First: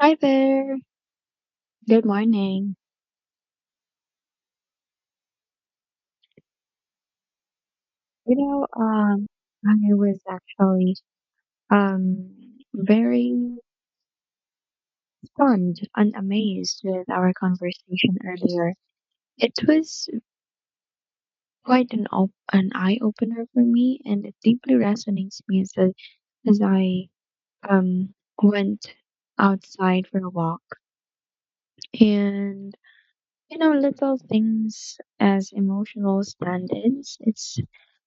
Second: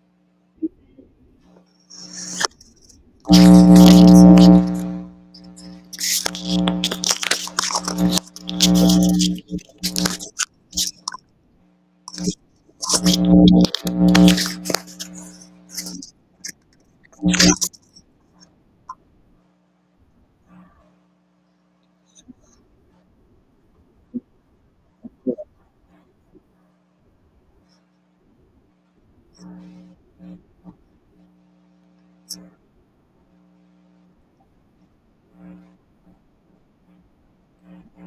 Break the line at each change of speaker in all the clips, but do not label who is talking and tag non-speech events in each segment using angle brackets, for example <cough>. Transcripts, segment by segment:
Hi there. Good morning. You know, um, I was actually um very stunned and amazed with our conversation earlier. It was quite an eye opener for me, and it deeply resonates me as I um went outside for a walk. And little things as emotional standards, it's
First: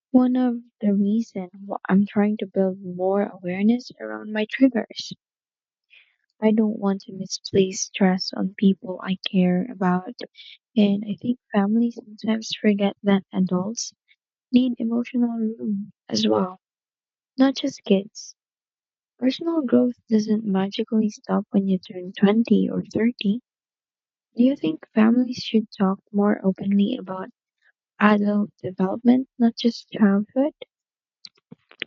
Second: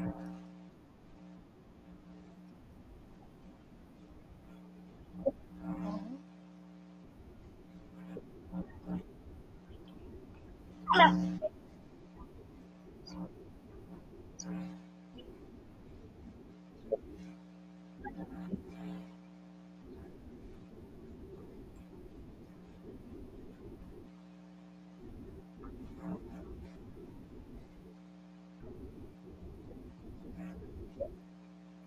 one of the reason I'm trying to build more awareness around my triggers. I don't want to misplace stress on people I care about. And I think families sometimes forget that adults need emotional room as well, not just kids. Personal growth doesn't magically stop when you turn 20 or 30. Do you think families should talk more openly about adult development, not just childhood?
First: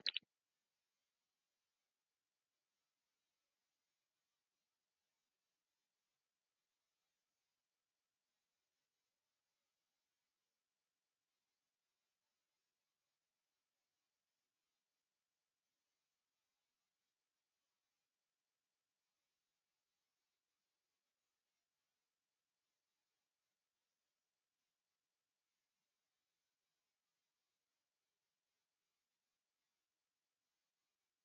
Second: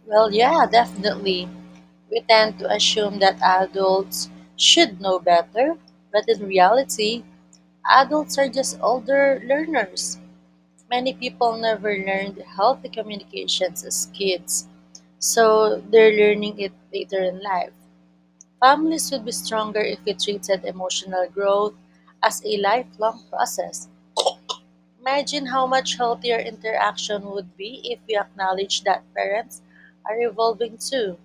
Well, yeah, definitely. We tend to assume that adults should know better, but in reality, adults are just older learners. Many people never learned healthy communications as kids, so they're learning it later in life. Families would be stronger if we treated emotional growth as a lifelong process. Imagine how much healthier interaction would be if we acknowledge that parents are evolving too.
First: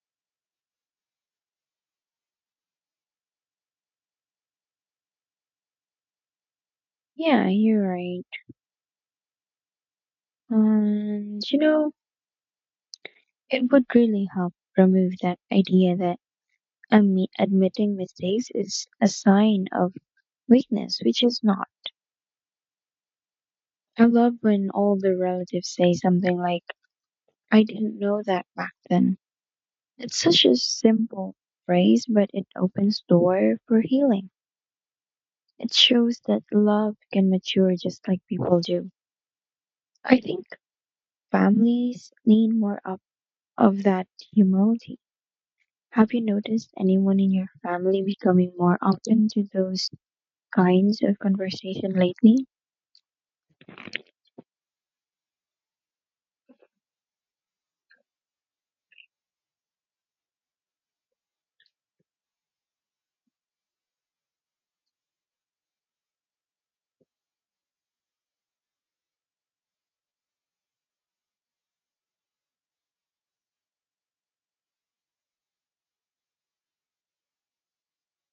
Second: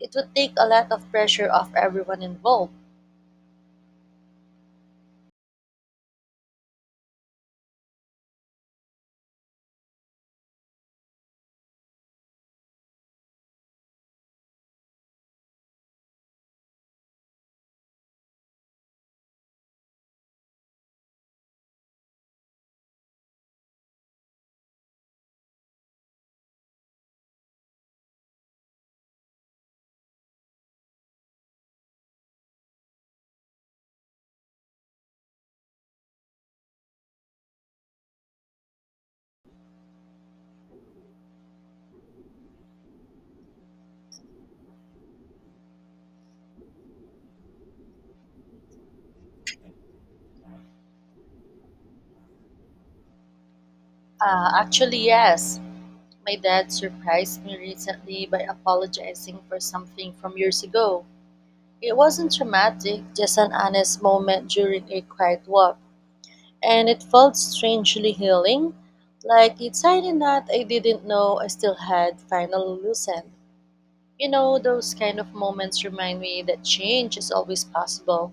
It would take a lot of pressure off everyone involved.
Yeah, you're right. And you know, it would really help remove that idea that admitting mistakes is a sign of weakness, which is not. I love when all the relatives say something like, I didn't know that back then. It's such a simple phrase, but it opens door for healing. It shows that love can mature just like people do. I think families need more of that humility. Have you noticed anyone in your family becoming more open to those kinds of conversation lately?
Actually, yes. My dad surprised me recently by apologizing for something from years ago. It wasn't dramatic, just an honest moment during a quiet walk, and it felt strangely healing, like it's a knot I didn't know I still had finally loosened. You know, those kind of moments remind me that change is always possible.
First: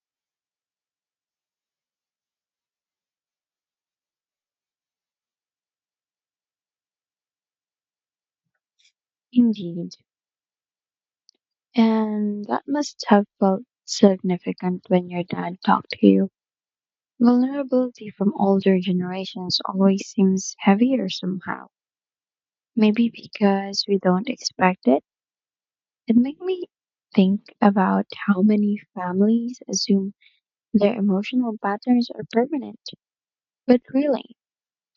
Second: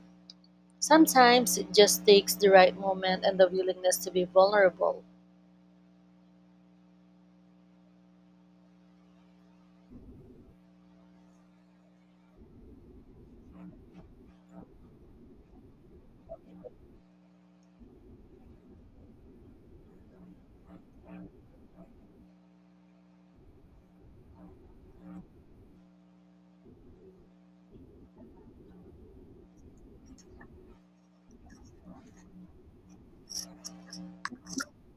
Sometimes it just takes the right moment and the willingness to be vulnerable.
Indeed. And that must have felt significant when your dad talked to you. Vulnerability from older generations always seems heavier somehow. Maybe because we don't expect it. It made me think about how many families assume their emotional patterns are permanent. But really,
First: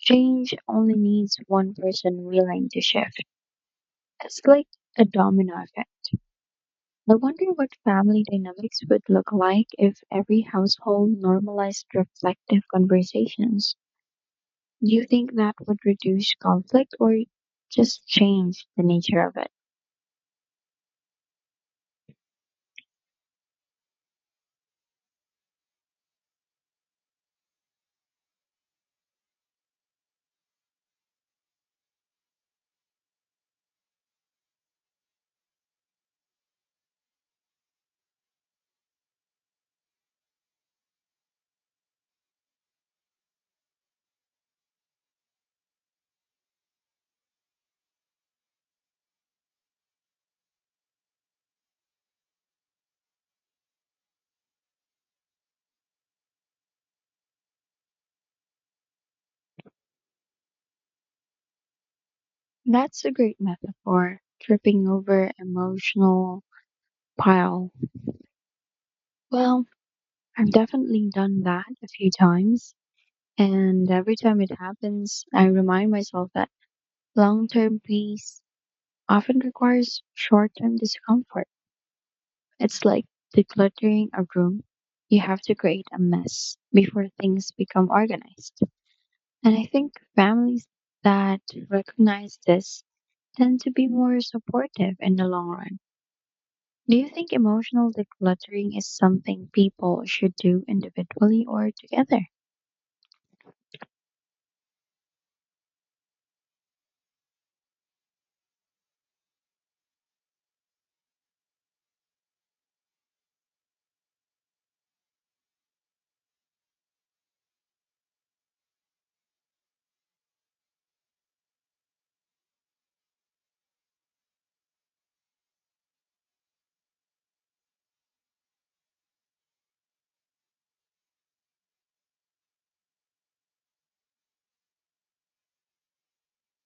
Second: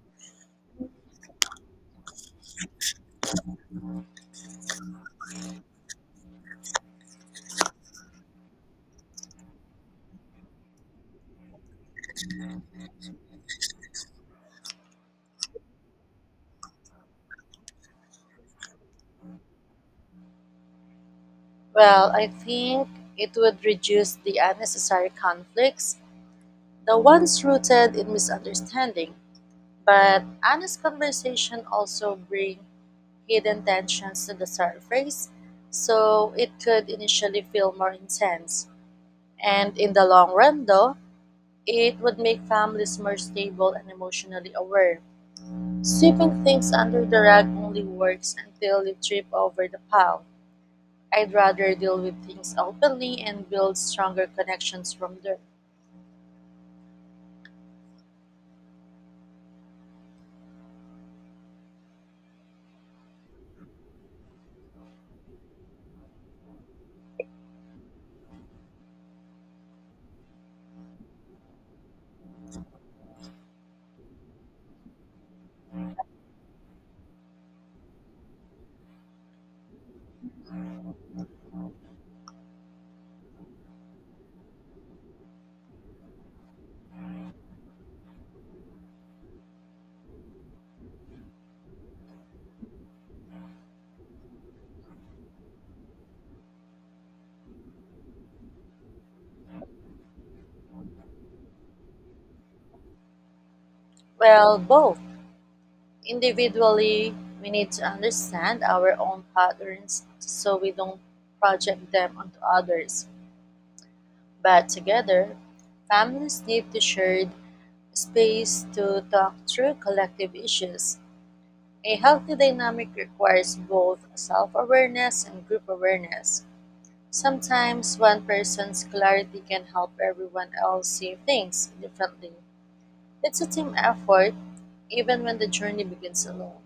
change only needs one person willing to shift. It's like a domino effect. I wonder what family dynamics would look like if every household normalized reflective conversations. Do you think that would reduce conflict or just change the nature of it?
Well, I think it would reduce the unnecessary conflicts, the ones rooted in misunderstanding. But honest conversation also bring hidden tensions to the surface, so it could initially feel more intense. And in the long run, though, it would make families more stable and emotionally aware. Sweeping things under the rug only works until you trip over the pile. I'd rather deal with things openly and build stronger connections from there.
That's a great metaphor, tripping over emotional pile. Well, I've definitely done that a few times, and every time it happens, I remind myself that long-term peace often requires short-term discomfort. It's like decluttering a room. You have to create a mess before things become organized. And I think families that recognize this tend to be more supportive in the long run. Do you think emotional decluttering is something people should do individually or together?
Well, both. Individually, we need to understand our own patterns so we don't project them onto others. But together, families need to share space to talk through collective issues. A healthy dynamic requires both self awareness and group awareness. Sometimes one person's clarity can help everyone else see things differently. It's a team effort, even when the journey begins alone.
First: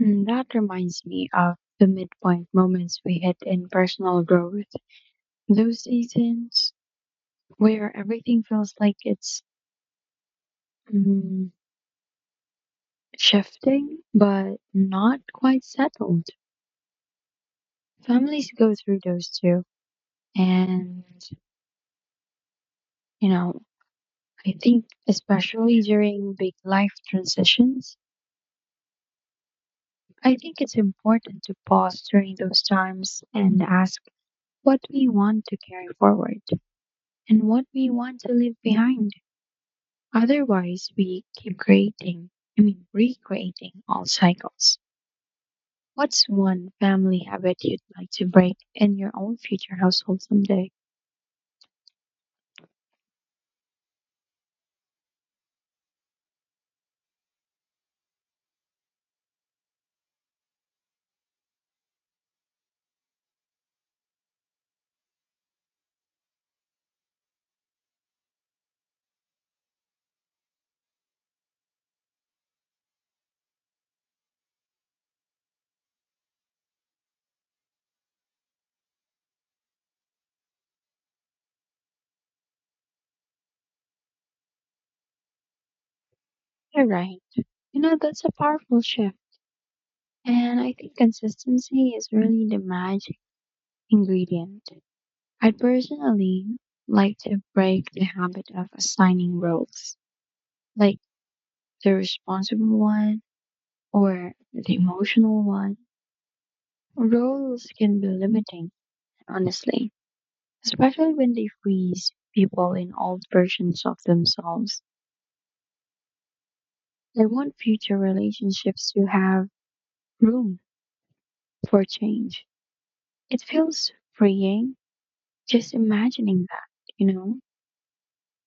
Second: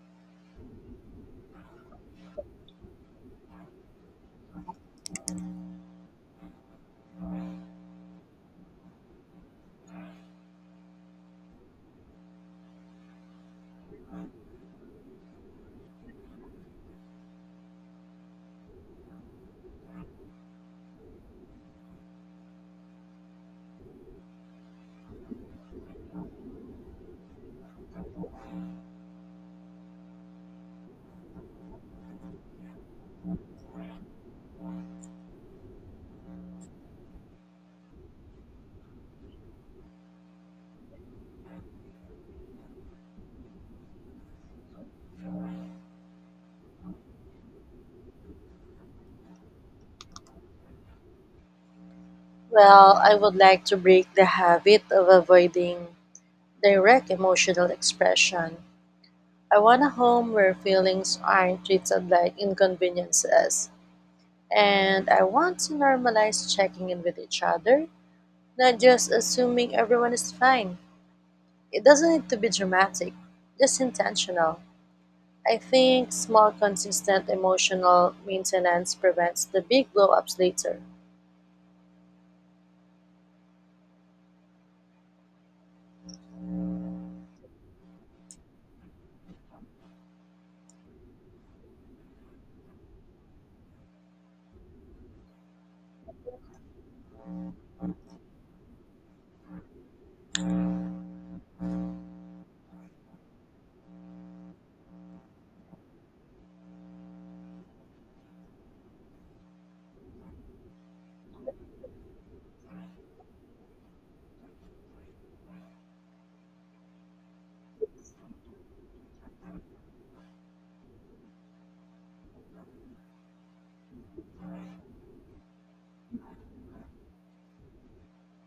Mm, that reminds me of the midpoint moments we hit in personal growth. Those seasons where everything feels like it's mm, shifting but not quite settled. Families go through those too. And, you know, I think especially during big life transitions, I think it's important to pause during those times and ask what we want to carry forward and what we want to leave behind. Otherwise, we keep recreating all cycles. What's one family habit you'd like to break in your own future household someday?
Well, I would like to break the habit of avoiding direct emotional expression. I want a home where feelings aren't treated like inconveniences. And I want to normalize checking in with each other, not just assuming everyone is fine. It doesn't need to be dramatic, just intentional. I think small, consistent emotional maintenance prevents the big blow ups later.
You're right. You know, that's a powerful shift. And I think consistency is really the magic ingredient. I'd personally like to break the habit of assigning roles, like the responsible one or the emotional one. Roles can be limiting, honestly, especially when they freeze people in old versions of themselves. I want future relationships to have room for change. It feels freeing just imagining that, you know?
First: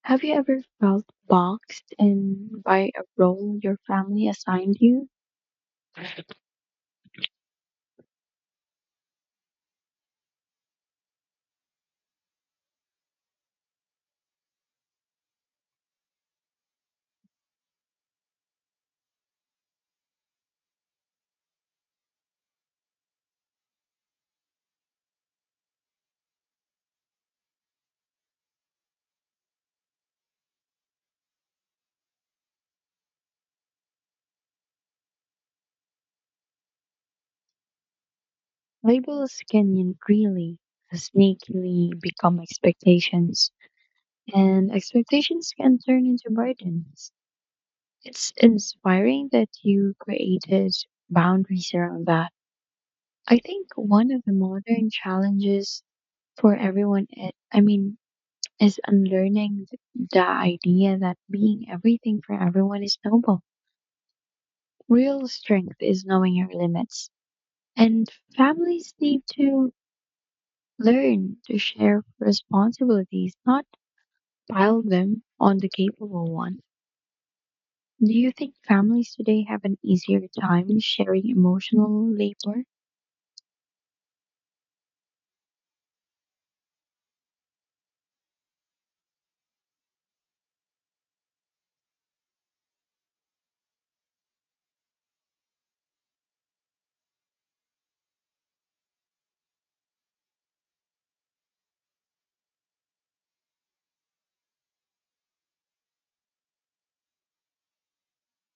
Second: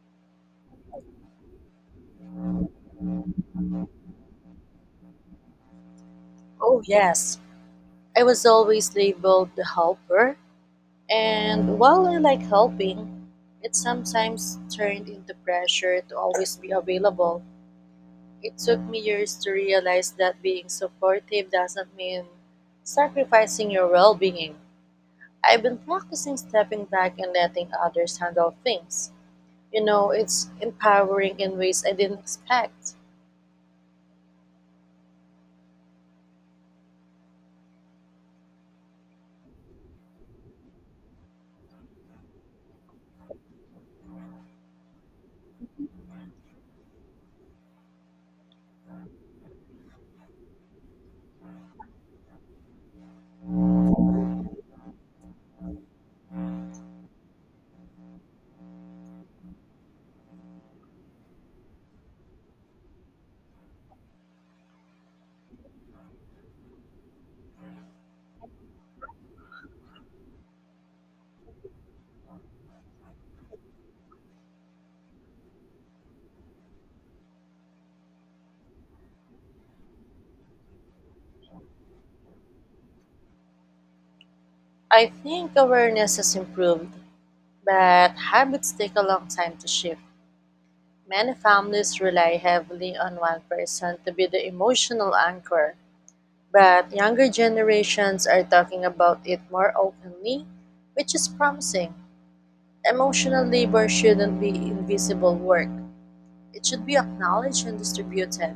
Have you ever felt boxed in by a role your family assigned you?
Oh, yes. I was always labeled the helper, and while I like helping, it sometimes turned into pressure to always be available. It took me years to realize that being supportive doesn't mean sacrificing your well being. I've been practicing stepping back and letting others handle things. You know, it's empowering in ways I didn't expect.
Labels can really sneakily become expectations, and expectations can turn into burdens. It's inspiring that you created boundaries around that. I think one of the modern challenges for everyone it, I mean is unlearning the idea that being everything for everyone is noble. Real strength is knowing your limits, and families need to learn to share responsibilities, not pile them on the capable one. Do you think families today have an easier time sharing emotional labor?
I think awareness has improved, but habits take a long time to shift. Many families rely heavily on one person to be the emotional anchor, but younger generations are talking about it more openly, which is promising. Emotional labor shouldn't be invisible work, it should be acknowledged and distributed.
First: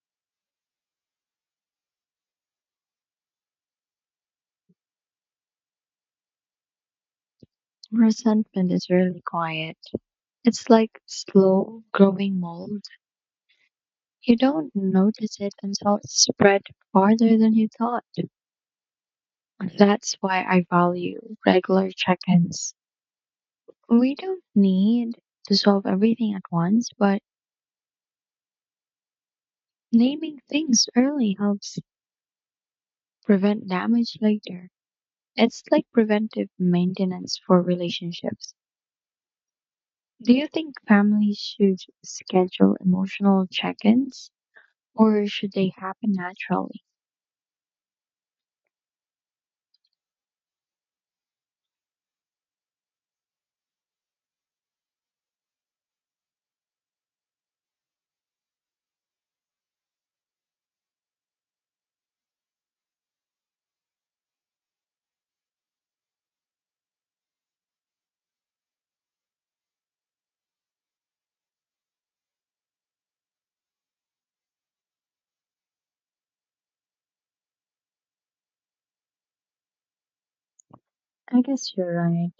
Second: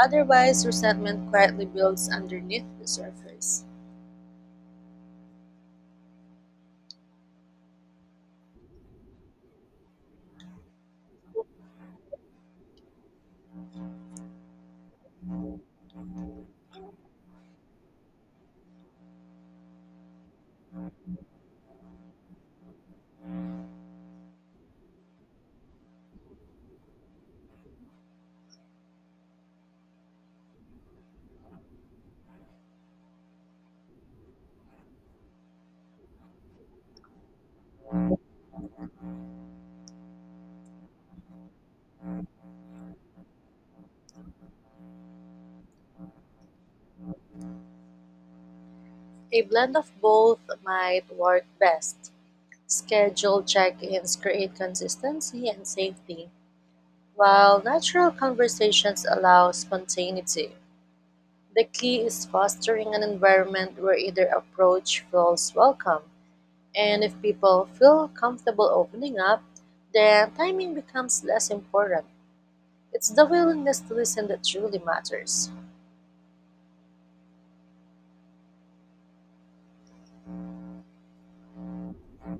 Otherwise, resentment quietly builds underneath the surface.
Resentment is really quiet. It's like slow growing mold. You don't notice it until it's spread farther than you thought. That's why I value regular check ins. We don't need to solve everything at once, but naming things early helps prevent damage later. It's like preventive maintenance for relationships. Do you think families should schedule emotional check ins or should they happen naturally?
A blend of both might work best. Scheduled check ins create consistency and safety, while natural conversations allow spontaneity. The key is fostering an environment where either approach feels welcome, and if people feel comfortable opening up, then timing becomes less important. It's the willingness to listen that truly matters.
I guess you're right.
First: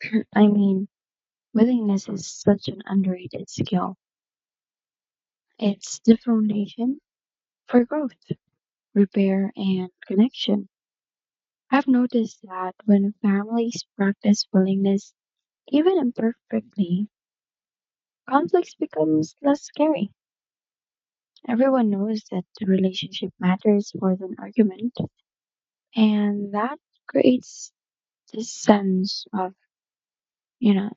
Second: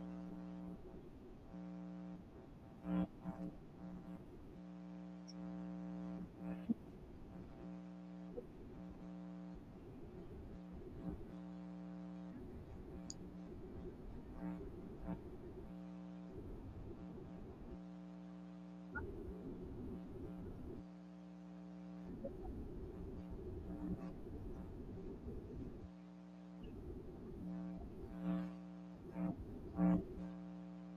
<clears throat> I mean, willingness is such an underrated skill. It's the foundation for growth, repair, and connection. I've noticed that when families practice willingness, even imperfectly, conflicts becomes less scary. Everyone knows that the relationship matters more than argument, and that creates this sense of, you know,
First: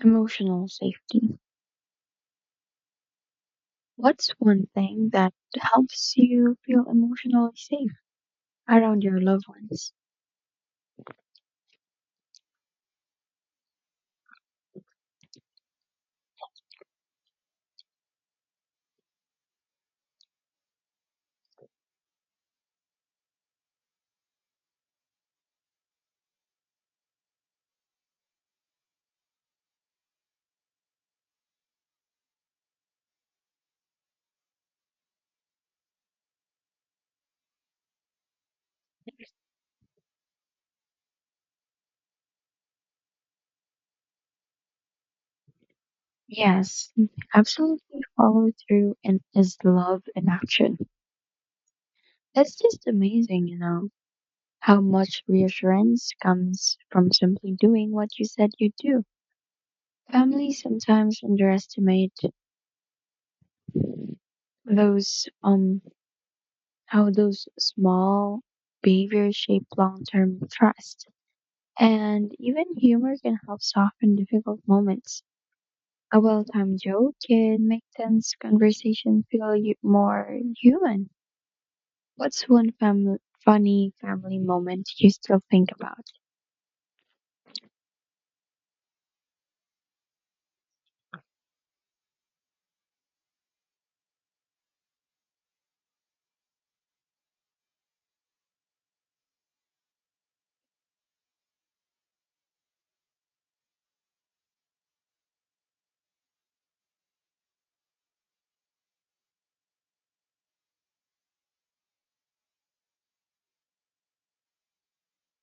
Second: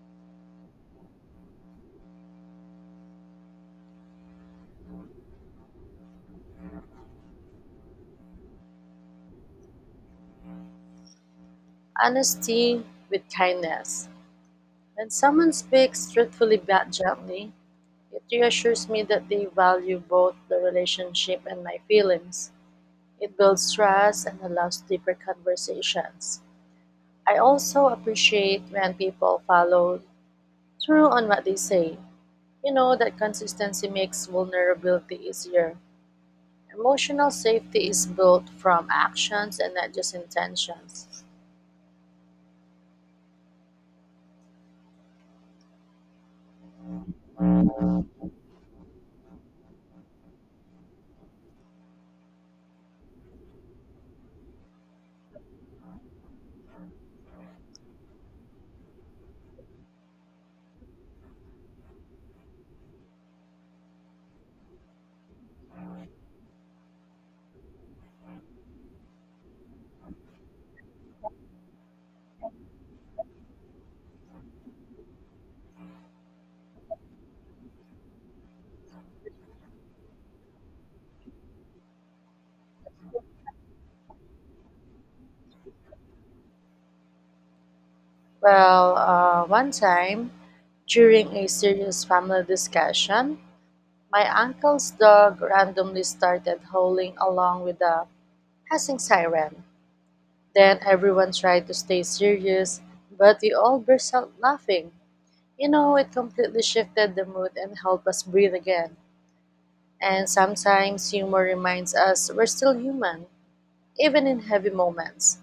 emotional safety. What's one thing that helps you feel emotionally safe around your loved ones?
Honesty with kindness. When someone speaks truthfully but gently, it reassures me that they value both the relationship and my feelings. It builds trust and allows deeper conversations. I also appreciate when people follow through on what they say. You know that consistency makes vulnerability easier. Emotional safety is built from actions and not just intentions.
Yes, absolutely, follow through and is love in action. It's just amazing, how much reassurance comes from simply doing what you said you'd do. Families sometimes underestimate those how those small behaviors shape long term trust. And even humor can help soften difficult moments. A well-timed joke can make tense conversation feel more human. What's one funny family moment you still think about?
Well, one time during a serious family discussion, my uncle's dog randomly started howling along with the passing siren. Then everyone tried to stay serious, but we all burst out laughing. You know, it completely shifted the mood and helped us breathe again. And sometimes humor reminds us we're still human, even in heavy moments.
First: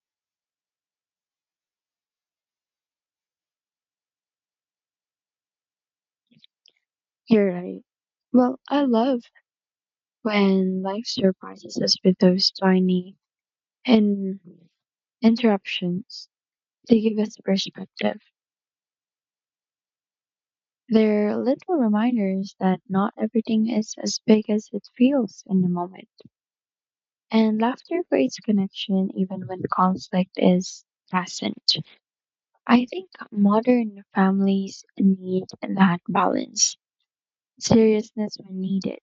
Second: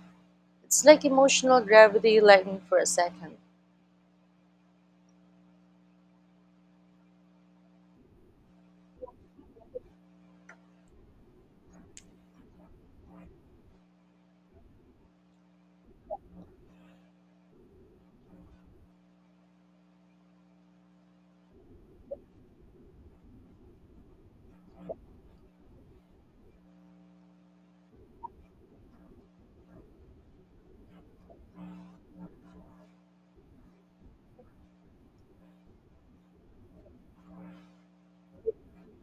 It's like emotional gravity lightening for a second.
You're right. Well, I love when life surprises us with those tiny in- interruptions. They give us perspective. They're little reminders that not everything is as big as it feels in the moment. And laughter creates connection even when conflict is present. I think modern families need that balance. Seriousness when needed,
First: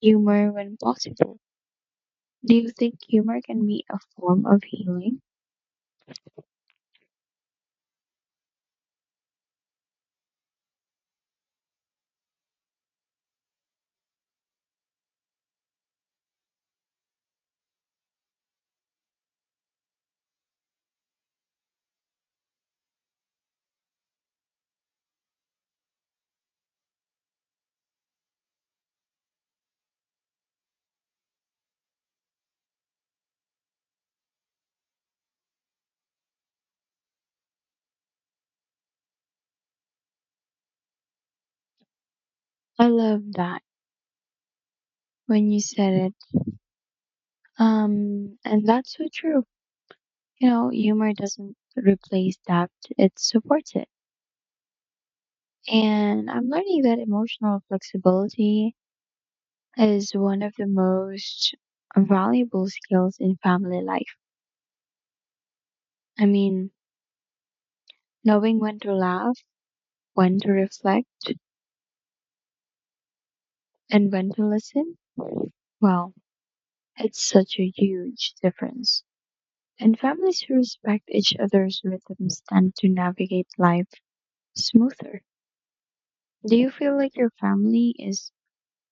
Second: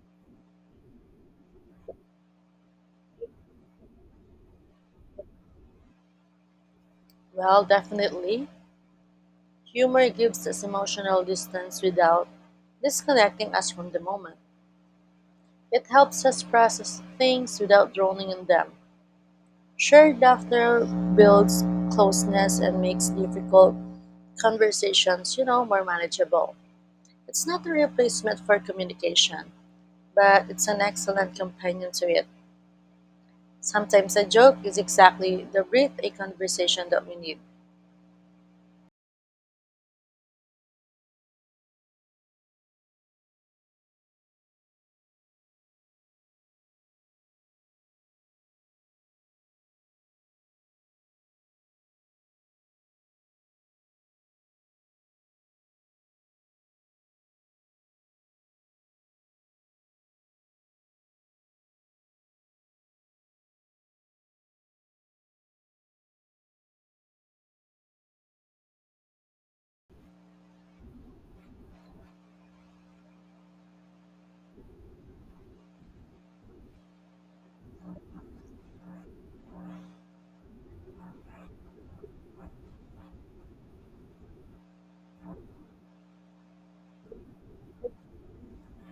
humor when possible. Do you think humor can be a form of healing?
Well, definitely, humor gives us emotional distance without disconnecting us from the moment. It helps us process things without drowning in them. Shared laughter builds closeness and makes difficult conversations, you know, more manageable. It's not a replacement for communication, but it's an excellent companion to it. Sometimes a joke is exactly the breath a conversation that we need.
I love that when you said it. And that's so true. Humor doesn't replace that, it supports it. And I'm learning that emotional flexibility is one of the most valuable skills in family life. I mean, knowing when to laugh, when to reflect, and when to listen, well, it's such a huge difference. And families who respect each other's rhythms tend to navigate life smoother. Do you feel like your family is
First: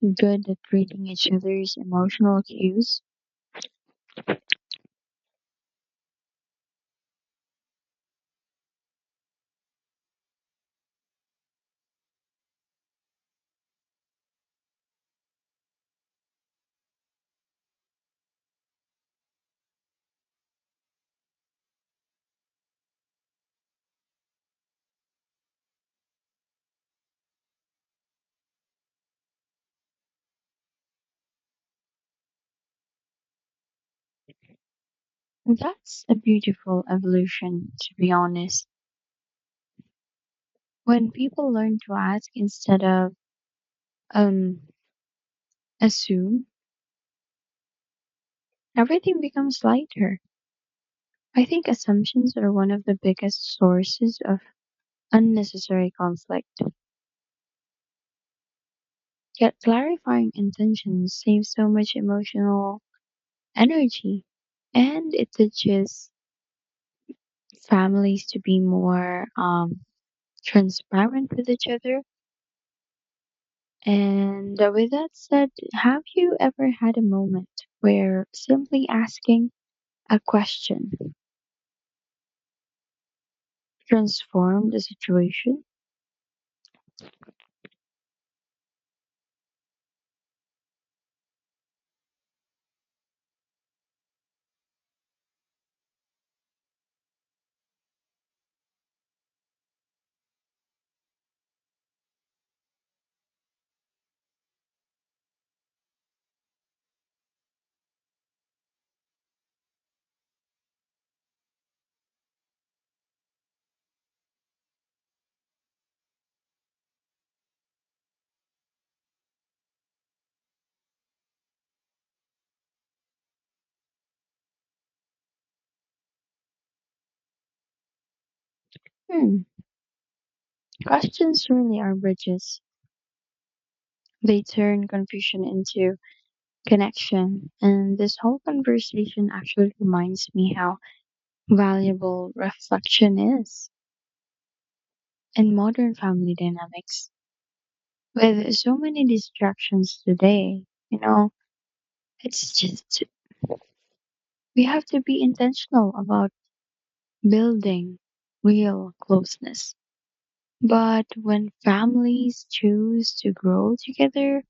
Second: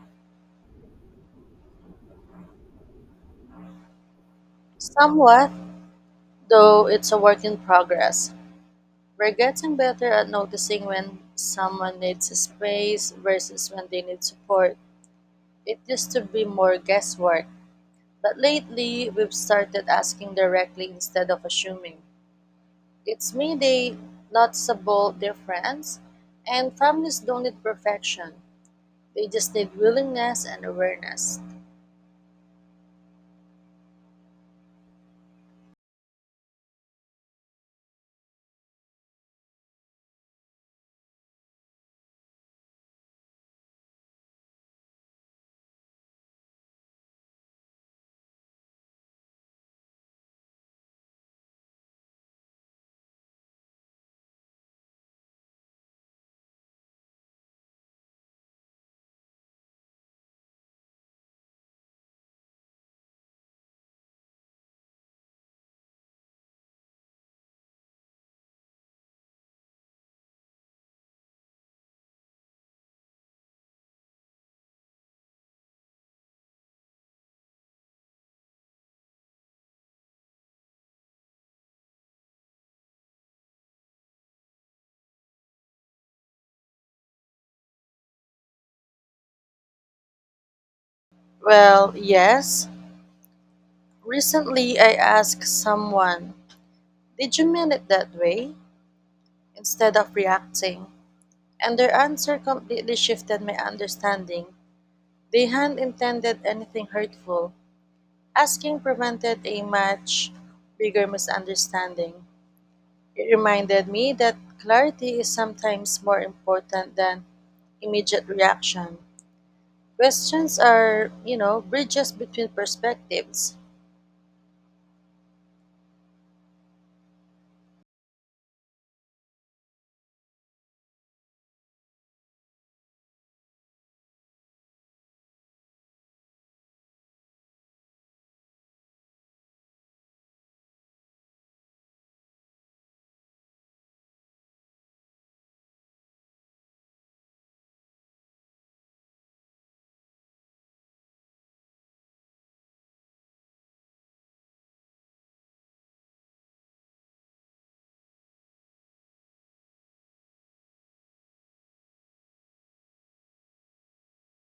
good at reading each other's emotional cues?
Somewhat, though it's a work in progress. We're getting better at noticing when someone needs space versus when they need support. It used to be more guesswork, but lately we've started asking directly instead of assuming. It's made a noticeable difference, and families don't need perfection, they just need willingness and awareness.
That's a beautiful evolution, to be honest. When people learn to ask instead of um, assume, everything becomes lighter. I think assumptions are one of the biggest sources of unnecessary conflict. Yet clarifying intentions saves so much emotional energy. And it teaches families to be more transparent with each other. And with that said, have you ever had a moment where simply asking a question transformed the situation?
Well, yes. Recently, I asked someone, "Did you mean it that way?" instead of reacting, and their answer completely shifted my understanding. They hadn't intended anything hurtful. Asking prevented a much bigger misunderstanding. It reminded me that clarity is sometimes more important than immediate reaction. Questions are, you know, bridges between perspectives.
Hmm. Questions really are bridges. They turn confusion into connection. And this whole conversation actually reminds me how valuable reflection is in modern family dynamics. With so many distractions today, you know, it's just we have to be intentional about building real closeness. But when families choose to grow together,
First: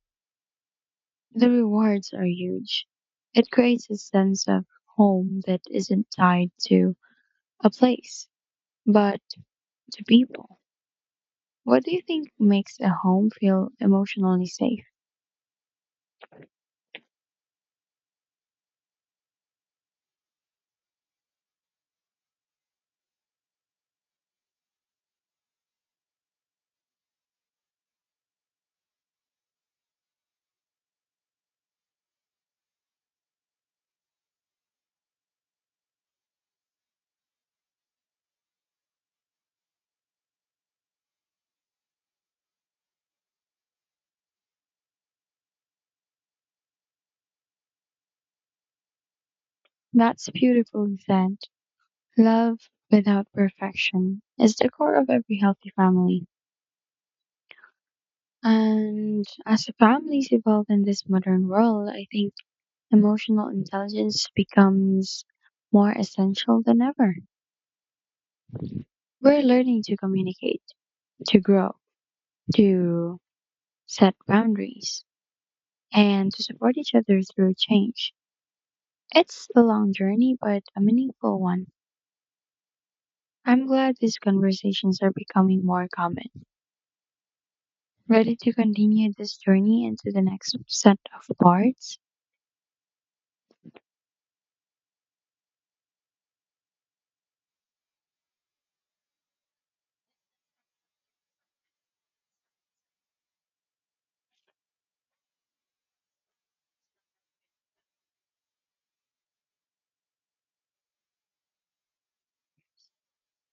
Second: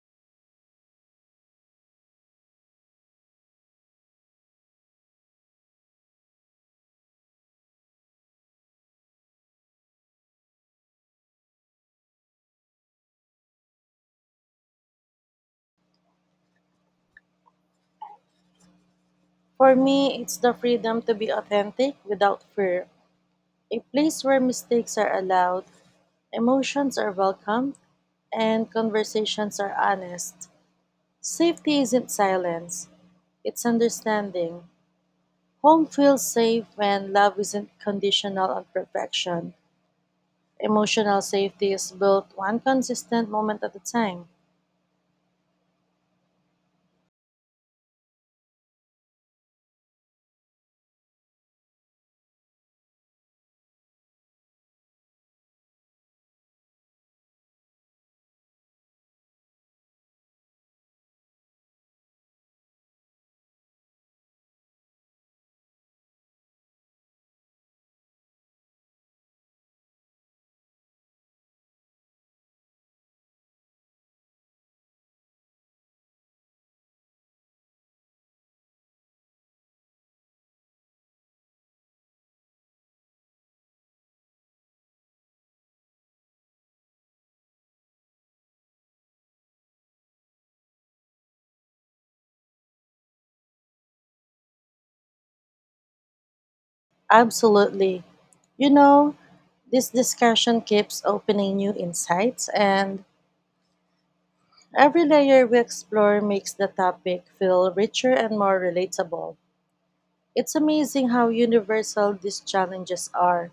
the rewards are huge. It creates a sense of home that isn't tied to a place, but to people. What do you think makes a home feel emotionally safe?
For me, it's the freedom to be authentic without fear, a place where mistakes are allowed, emotions are welcome, and conversations are honest. Safety isn't silence, it's understanding. Home feels safe when love isn't conditional on perfection. Emotional safety is built one consistent moment at a time.
That's beautifully said. Love without perfection is the core of every healthy family. And as the families evolve in this modern world, I think emotional intelligence becomes more essential than ever. We're learning to communicate, to grow, to set boundaries, and to support each other through change. It's a long journey, but a meaningful one. I'm glad these conversations are becoming more common. Ready to continue this journey into the next set of parts?
Absolutely. You know, this discussion keeps opening new insights, and every layer we explore makes the topic feel richer and more relatable. It's amazing how universal these challenges are,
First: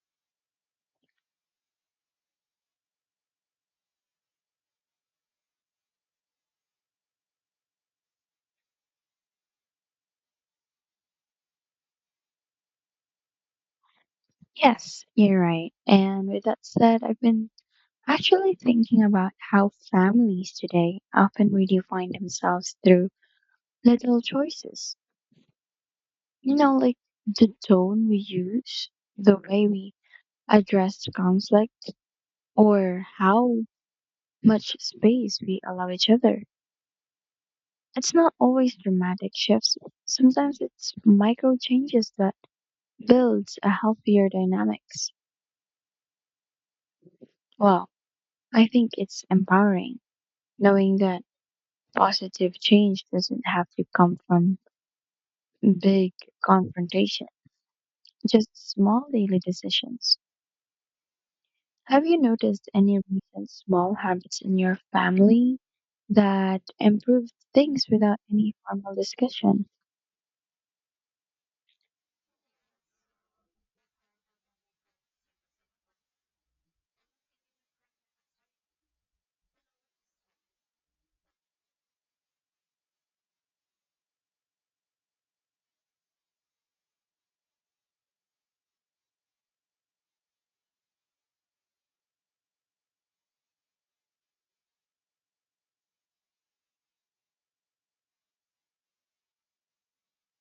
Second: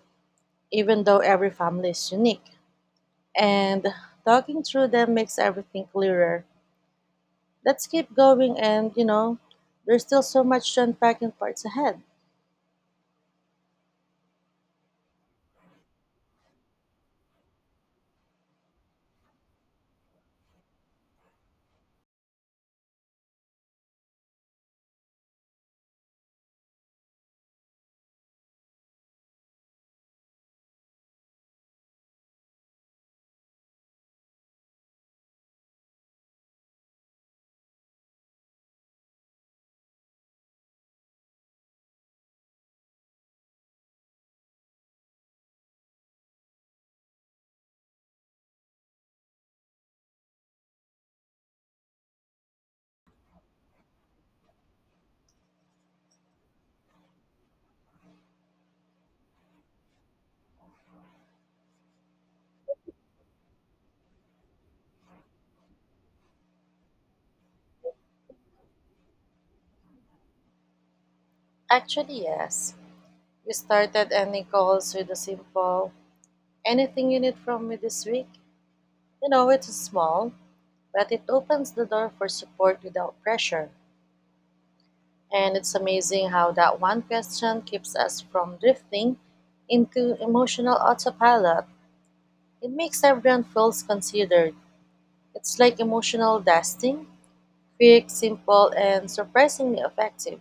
even though every family is unique. And talking through them makes everything clearer. Let's keep going and, you know, there's still so much to unpack in parts ahead.
Yes, you're right. And with that said, I've been actually thinking about how families today often redefine themselves through little choices. You know, like the tone we use, the way we address conflict, or how much space we allow each other. It's not always dramatic shifts. Sometimes it's micro changes that builds a healthier dynamics. Well, I think it's empowering knowing that positive change doesn't have to come from big confrontation, just small daily decisions. Have you noticed any recent small habits in your family that improved things without any formal discussion?
Actually, yes. We started any calls with a simple "anything you need from me this week." You know, it's small, but it opens the door for support without pressure. And it's amazing how that one question keeps us from drifting into emotional autopilot. It makes everyone feels considered. It's like emotional dusting, quick, simple, and surprisingly effective.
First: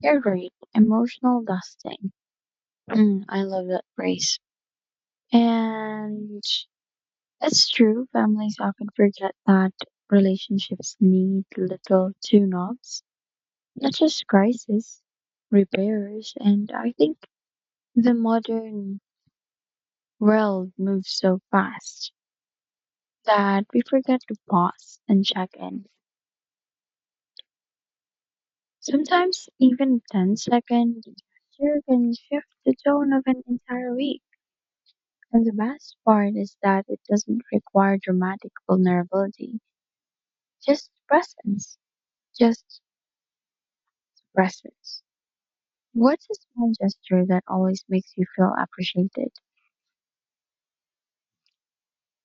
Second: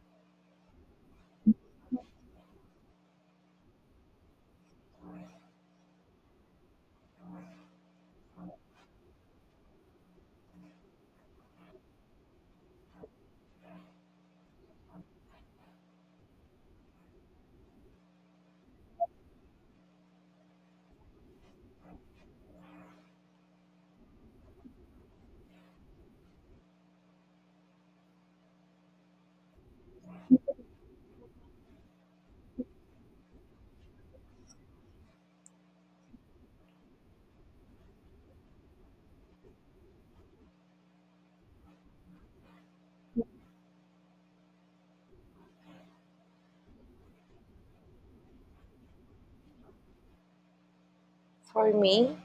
You're right, emotional dusting. Mm, I love that phrase. And it's true, families often forget that relationships need little tune ups, not just crisis, repairs. And I think the modern world moves so fast that we forget to pause and check in. Sometimes even 10-second gesture can shift the tone of an entire week. And the best part is that it doesn't require dramatic vulnerability, just presence just presence. What's a small gesture that always makes you feel appreciated?
For me,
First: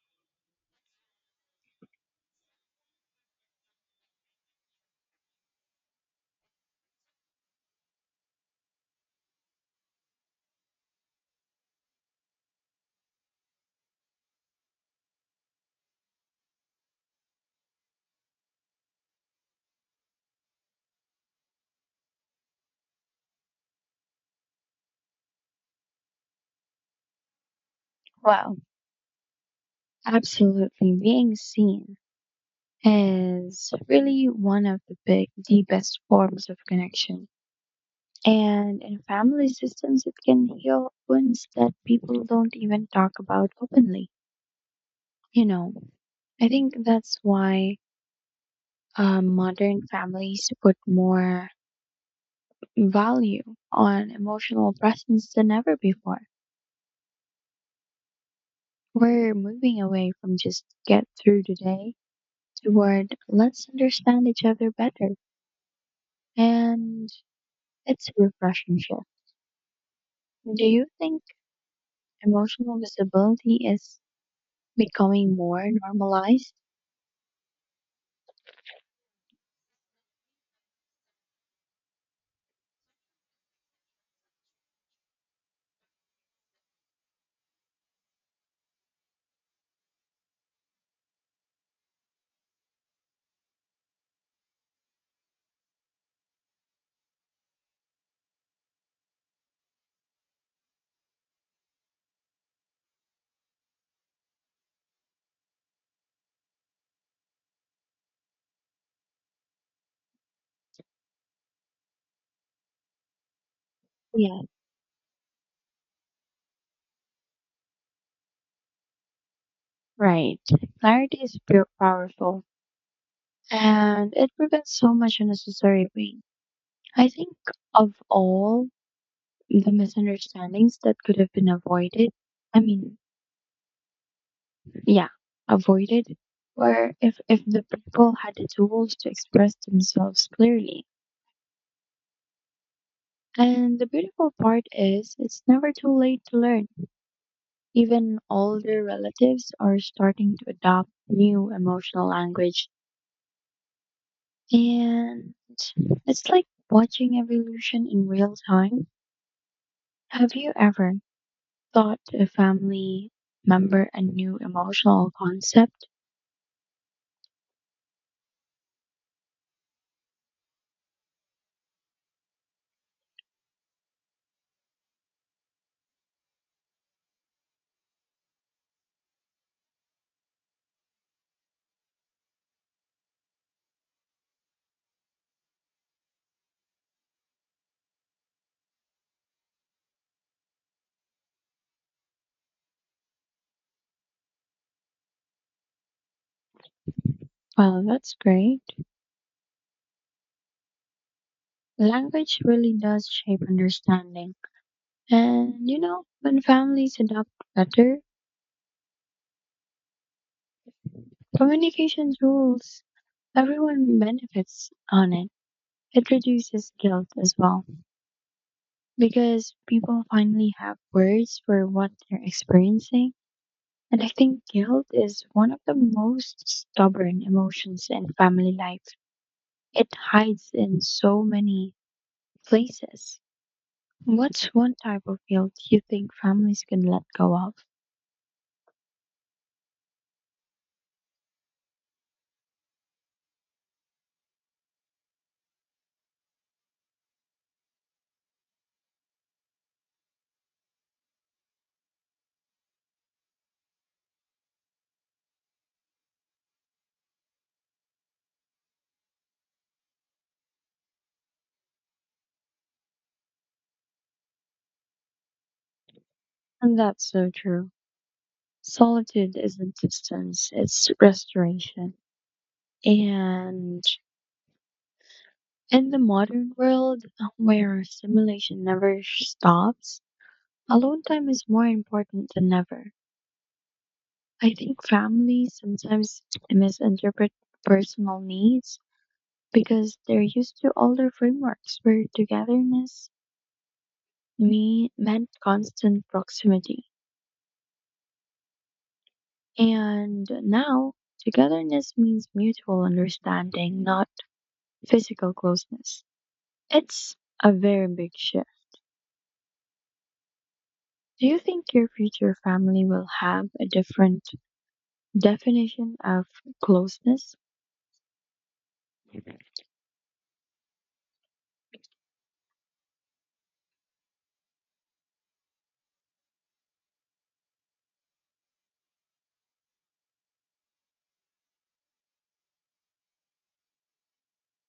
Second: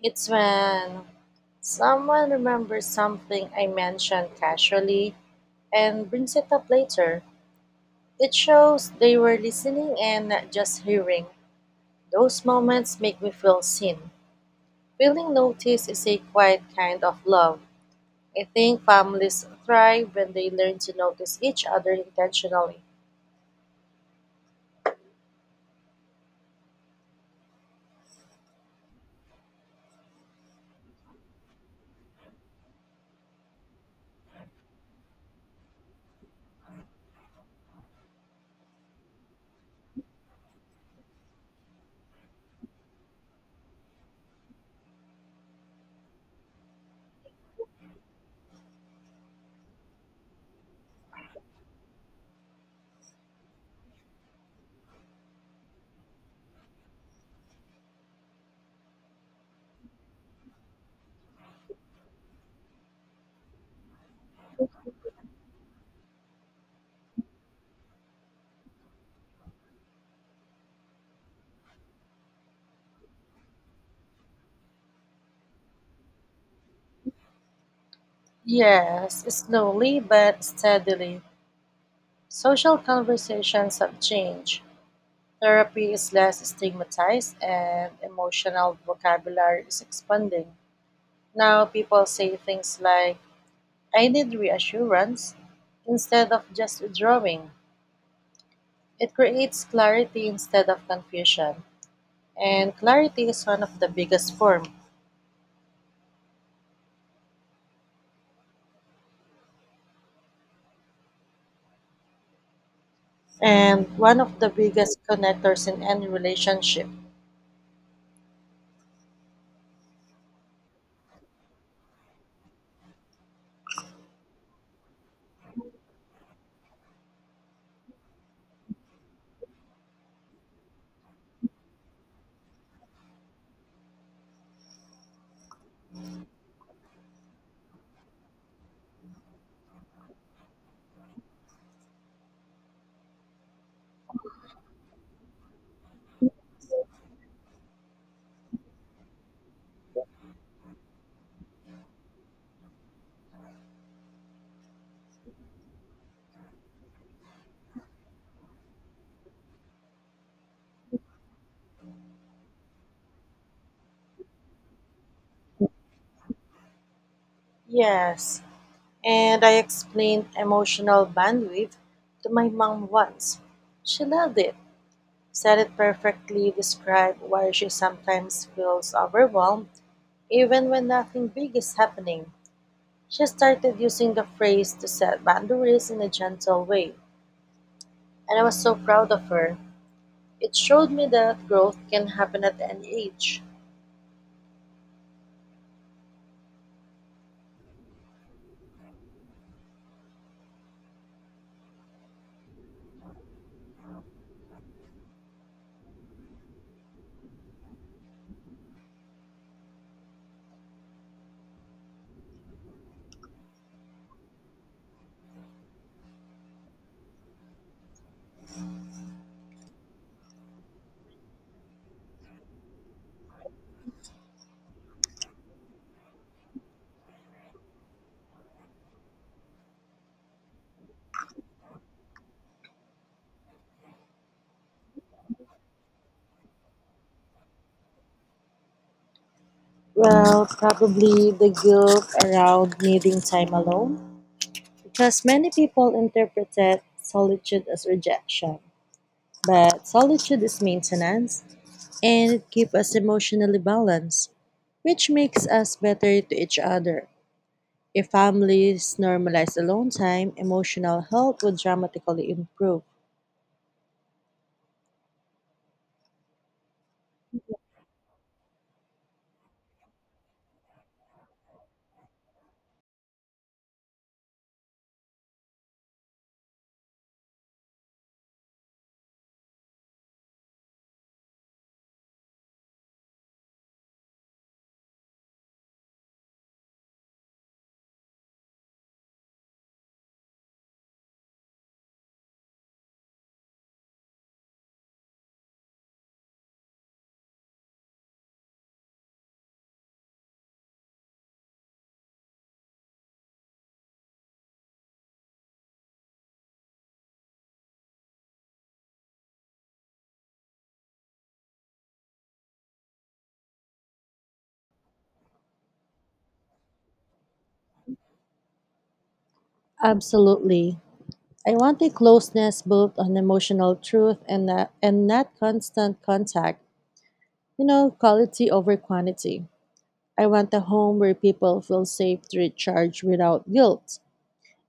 it's when someone remembers something I mentioned casually and brings it up later. It shows they were listening and not just hearing. Those moments make me feel seen. Feeling noticed is a quiet kind of love. I think families thrive when they learn to notice each other intentionally.
Well, absolutely. Being seen is really one of the best forms of connection. And in family systems, it can heal wounds that people don't even talk about openly. You know, I think that's why modern families put more value on emotional presence than ever before. We're moving away from just get through today toward let's understand each other better. And it's a refreshing shift. Do you think emotional visibility is becoming more normalized?
Yes, slowly but steadily. Social conversations have changed. Therapy is less stigmatized and emotional vocabulary is expanding. Now people say things like, "I need reassurance," instead of just withdrawing. It creates clarity instead of confusion. And clarity is one of the biggest form and one
Yeah,
of the biggest connectors in any relationship.
right. Clarity is pure powerful and it prevents so much unnecessary pain. I think of all the misunderstandings that could have been avoided. I mean, yeah avoided where if the people had the tools to express themselves clearly. And the beautiful part is it's never too late to learn. Even older relatives are starting to adopt new emotional language, and it's like watching evolution in real time. Have you ever taught a family member a new emotional concept?
Yes. And I explained emotional bandwidth to my mom once. She loved it, said it perfectly described why she sometimes feels overwhelmed even when nothing big is happening. She started using the phrase to set boundaries in a gentle way, and I was so proud of her. It showed me that growth can happen at any age.
Well, that's great. Language really does shape understanding. And you know, when families adopt better communication rules, everyone benefits on it. It reduces guilt as well because people finally have words for what they're experiencing. And I think guilt is one of the most stubborn emotions in family life. It hides in so many places. What's one type of guilt you think families can let go of?
Well, probably the guilt around needing time alone, because many people interpreted solitude as rejection. But solitude is maintenance, and it keeps us emotionally balanced, which makes us better to each other. If families normalize alone time, emotional health would dramatically improve.
And that's so true. Solitude isn't distance, it's restoration. And in the modern world where stimulation never stops, alone time is more important than ever. I think families sometimes misinterpret personal needs because they're used to older frameworks where togetherness meant constant proximity. And now, togetherness means mutual understanding, not physical closeness. It's a very big shift. Do you think your future family will have a different definition of closeness?
Absolutely. I want a closeness built on emotional truth and not constant contact. You know, quality over quantity. I want a home where people feel safe to recharge without guilt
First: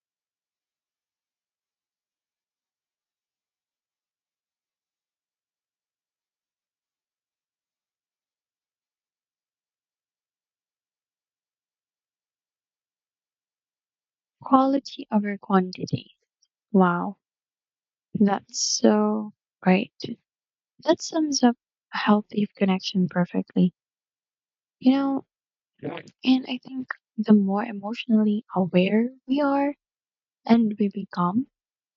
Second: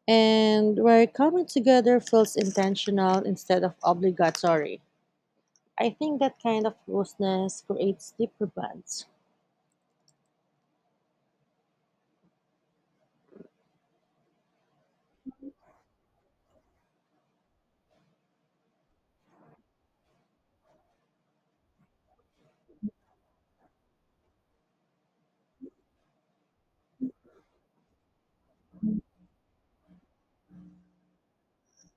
and where coming together feels intentional instead of obligatory. I think that kind of closeness creates deeper bonds.
Quality over quantity. Wow, that's so right. That sums up a healthy connection perfectly. You know, and I think the more emotionally aware we are and we become,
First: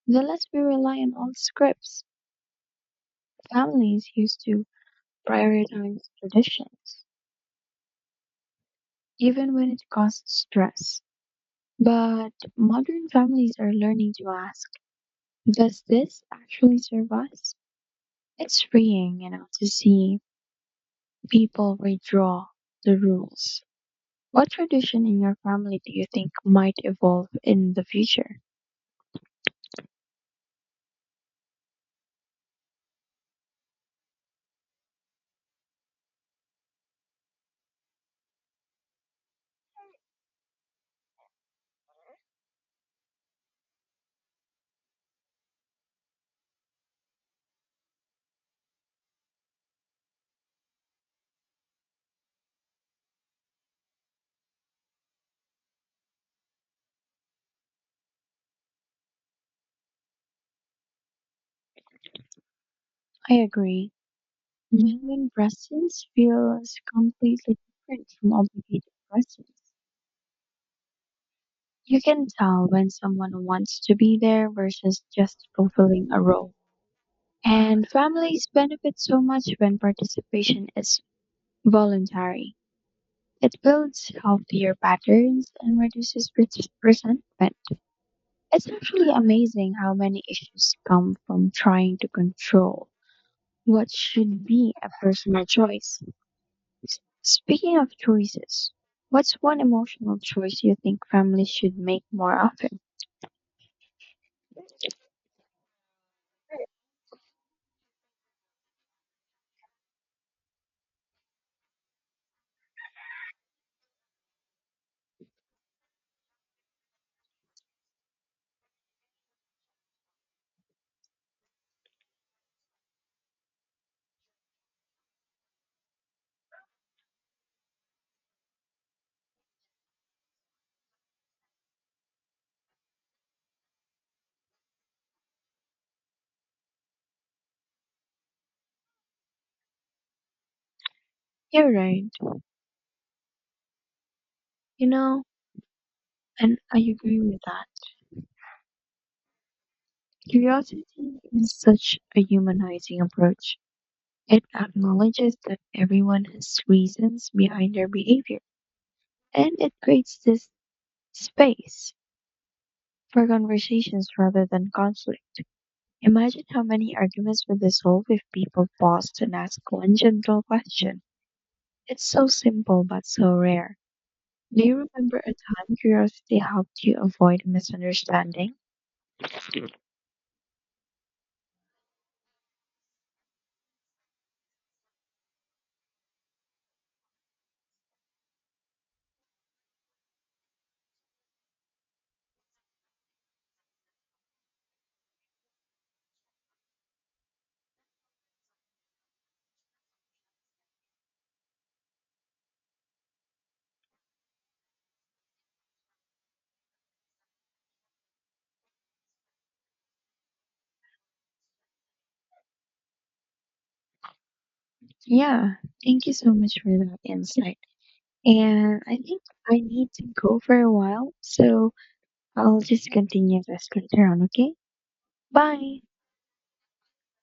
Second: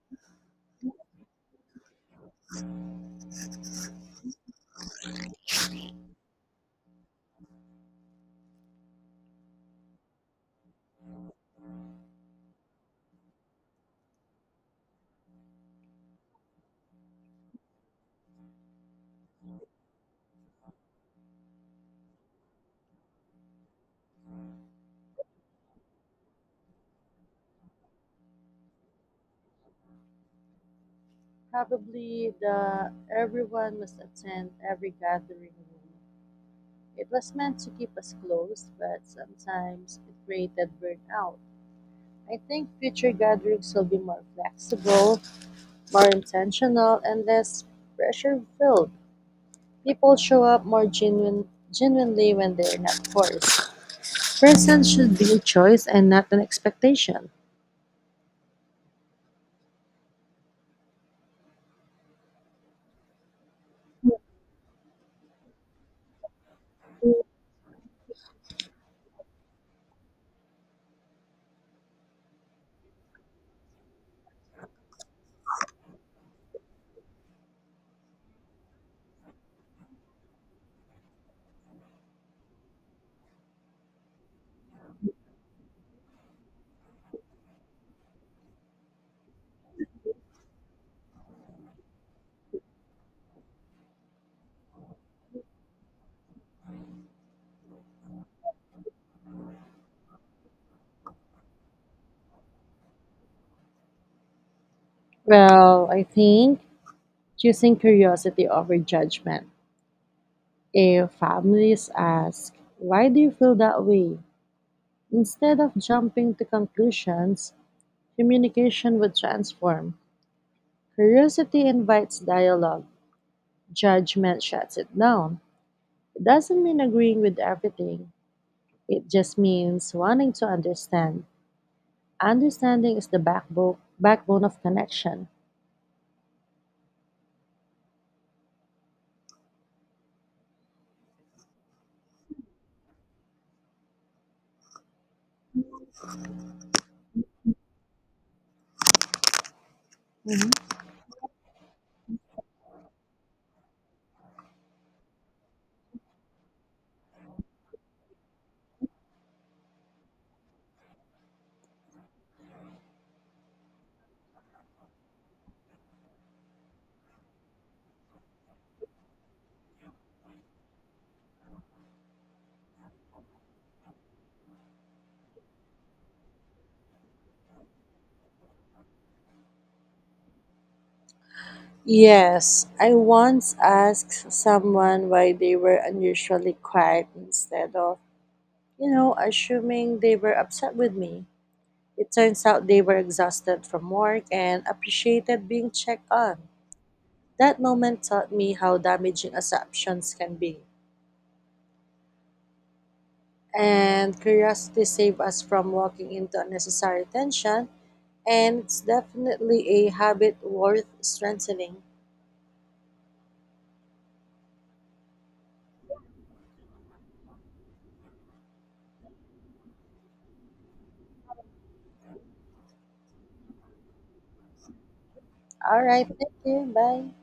the less we rely on old scripts. Families used to prioritize traditions even when it causes stress. But modern families are learning to ask, does this actually serve us? It's freeing, you know, to see people redraw the rules. What tradition in your family do you think might evolve in the future?
Probably the "everyone must attend every gathering" rule. It was meant to keep us close, but sometimes it created burnout. I think future gatherings will be more flexible, more intentional, and less pressure filled. People show up more genuinely when they're not forced. Presence should be a choice and not an expectation.
I agree. Genuine presents feels completely different from obligated presents. You can tell when someone wants to be there versus just fulfilling a role. And families benefit so much when participation is voluntary. It builds healthier patterns and reduces resentment. It's actually amazing how many issues come from trying to control what should be a personal choice. Speaking of choices, what's one emotional choice you think families should make more often?
Well, I think choosing curiosity over judgment. If families ask, "Why do you feel that way?" instead of jumping to conclusions, communication would transform. Curiosity invites dialogue, judgment shuts it down. It doesn't mean agreeing with everything, it just means wanting to understand. Understanding is the backbone of connection.
You're right. You know, and I agree with that. Curiosity is such a humanizing approach. It acknowledges that everyone has reasons behind their behavior, and it creates this space for conversations rather than conflict. Imagine how many arguments would dissolve if people paused and asked one gentle question. It's so simple but so rare. Do you remember a time curiosity helped you avoid a misunderstanding?
Yes, I once asked someone why they were unusually quiet instead of, you know, assuming they were upset with me. It turns out they were exhausted from work and appreciated being checked on. That moment taught me how damaging assumptions can be. And curiosity saved us from walking into unnecessary tension, and it's definitely a habit worth strengthening.
Yeah, thank you so much for that insight. And I think I need to go for a while, so I'll just continue this later on, okay? Bye!
All right, thank you. Bye.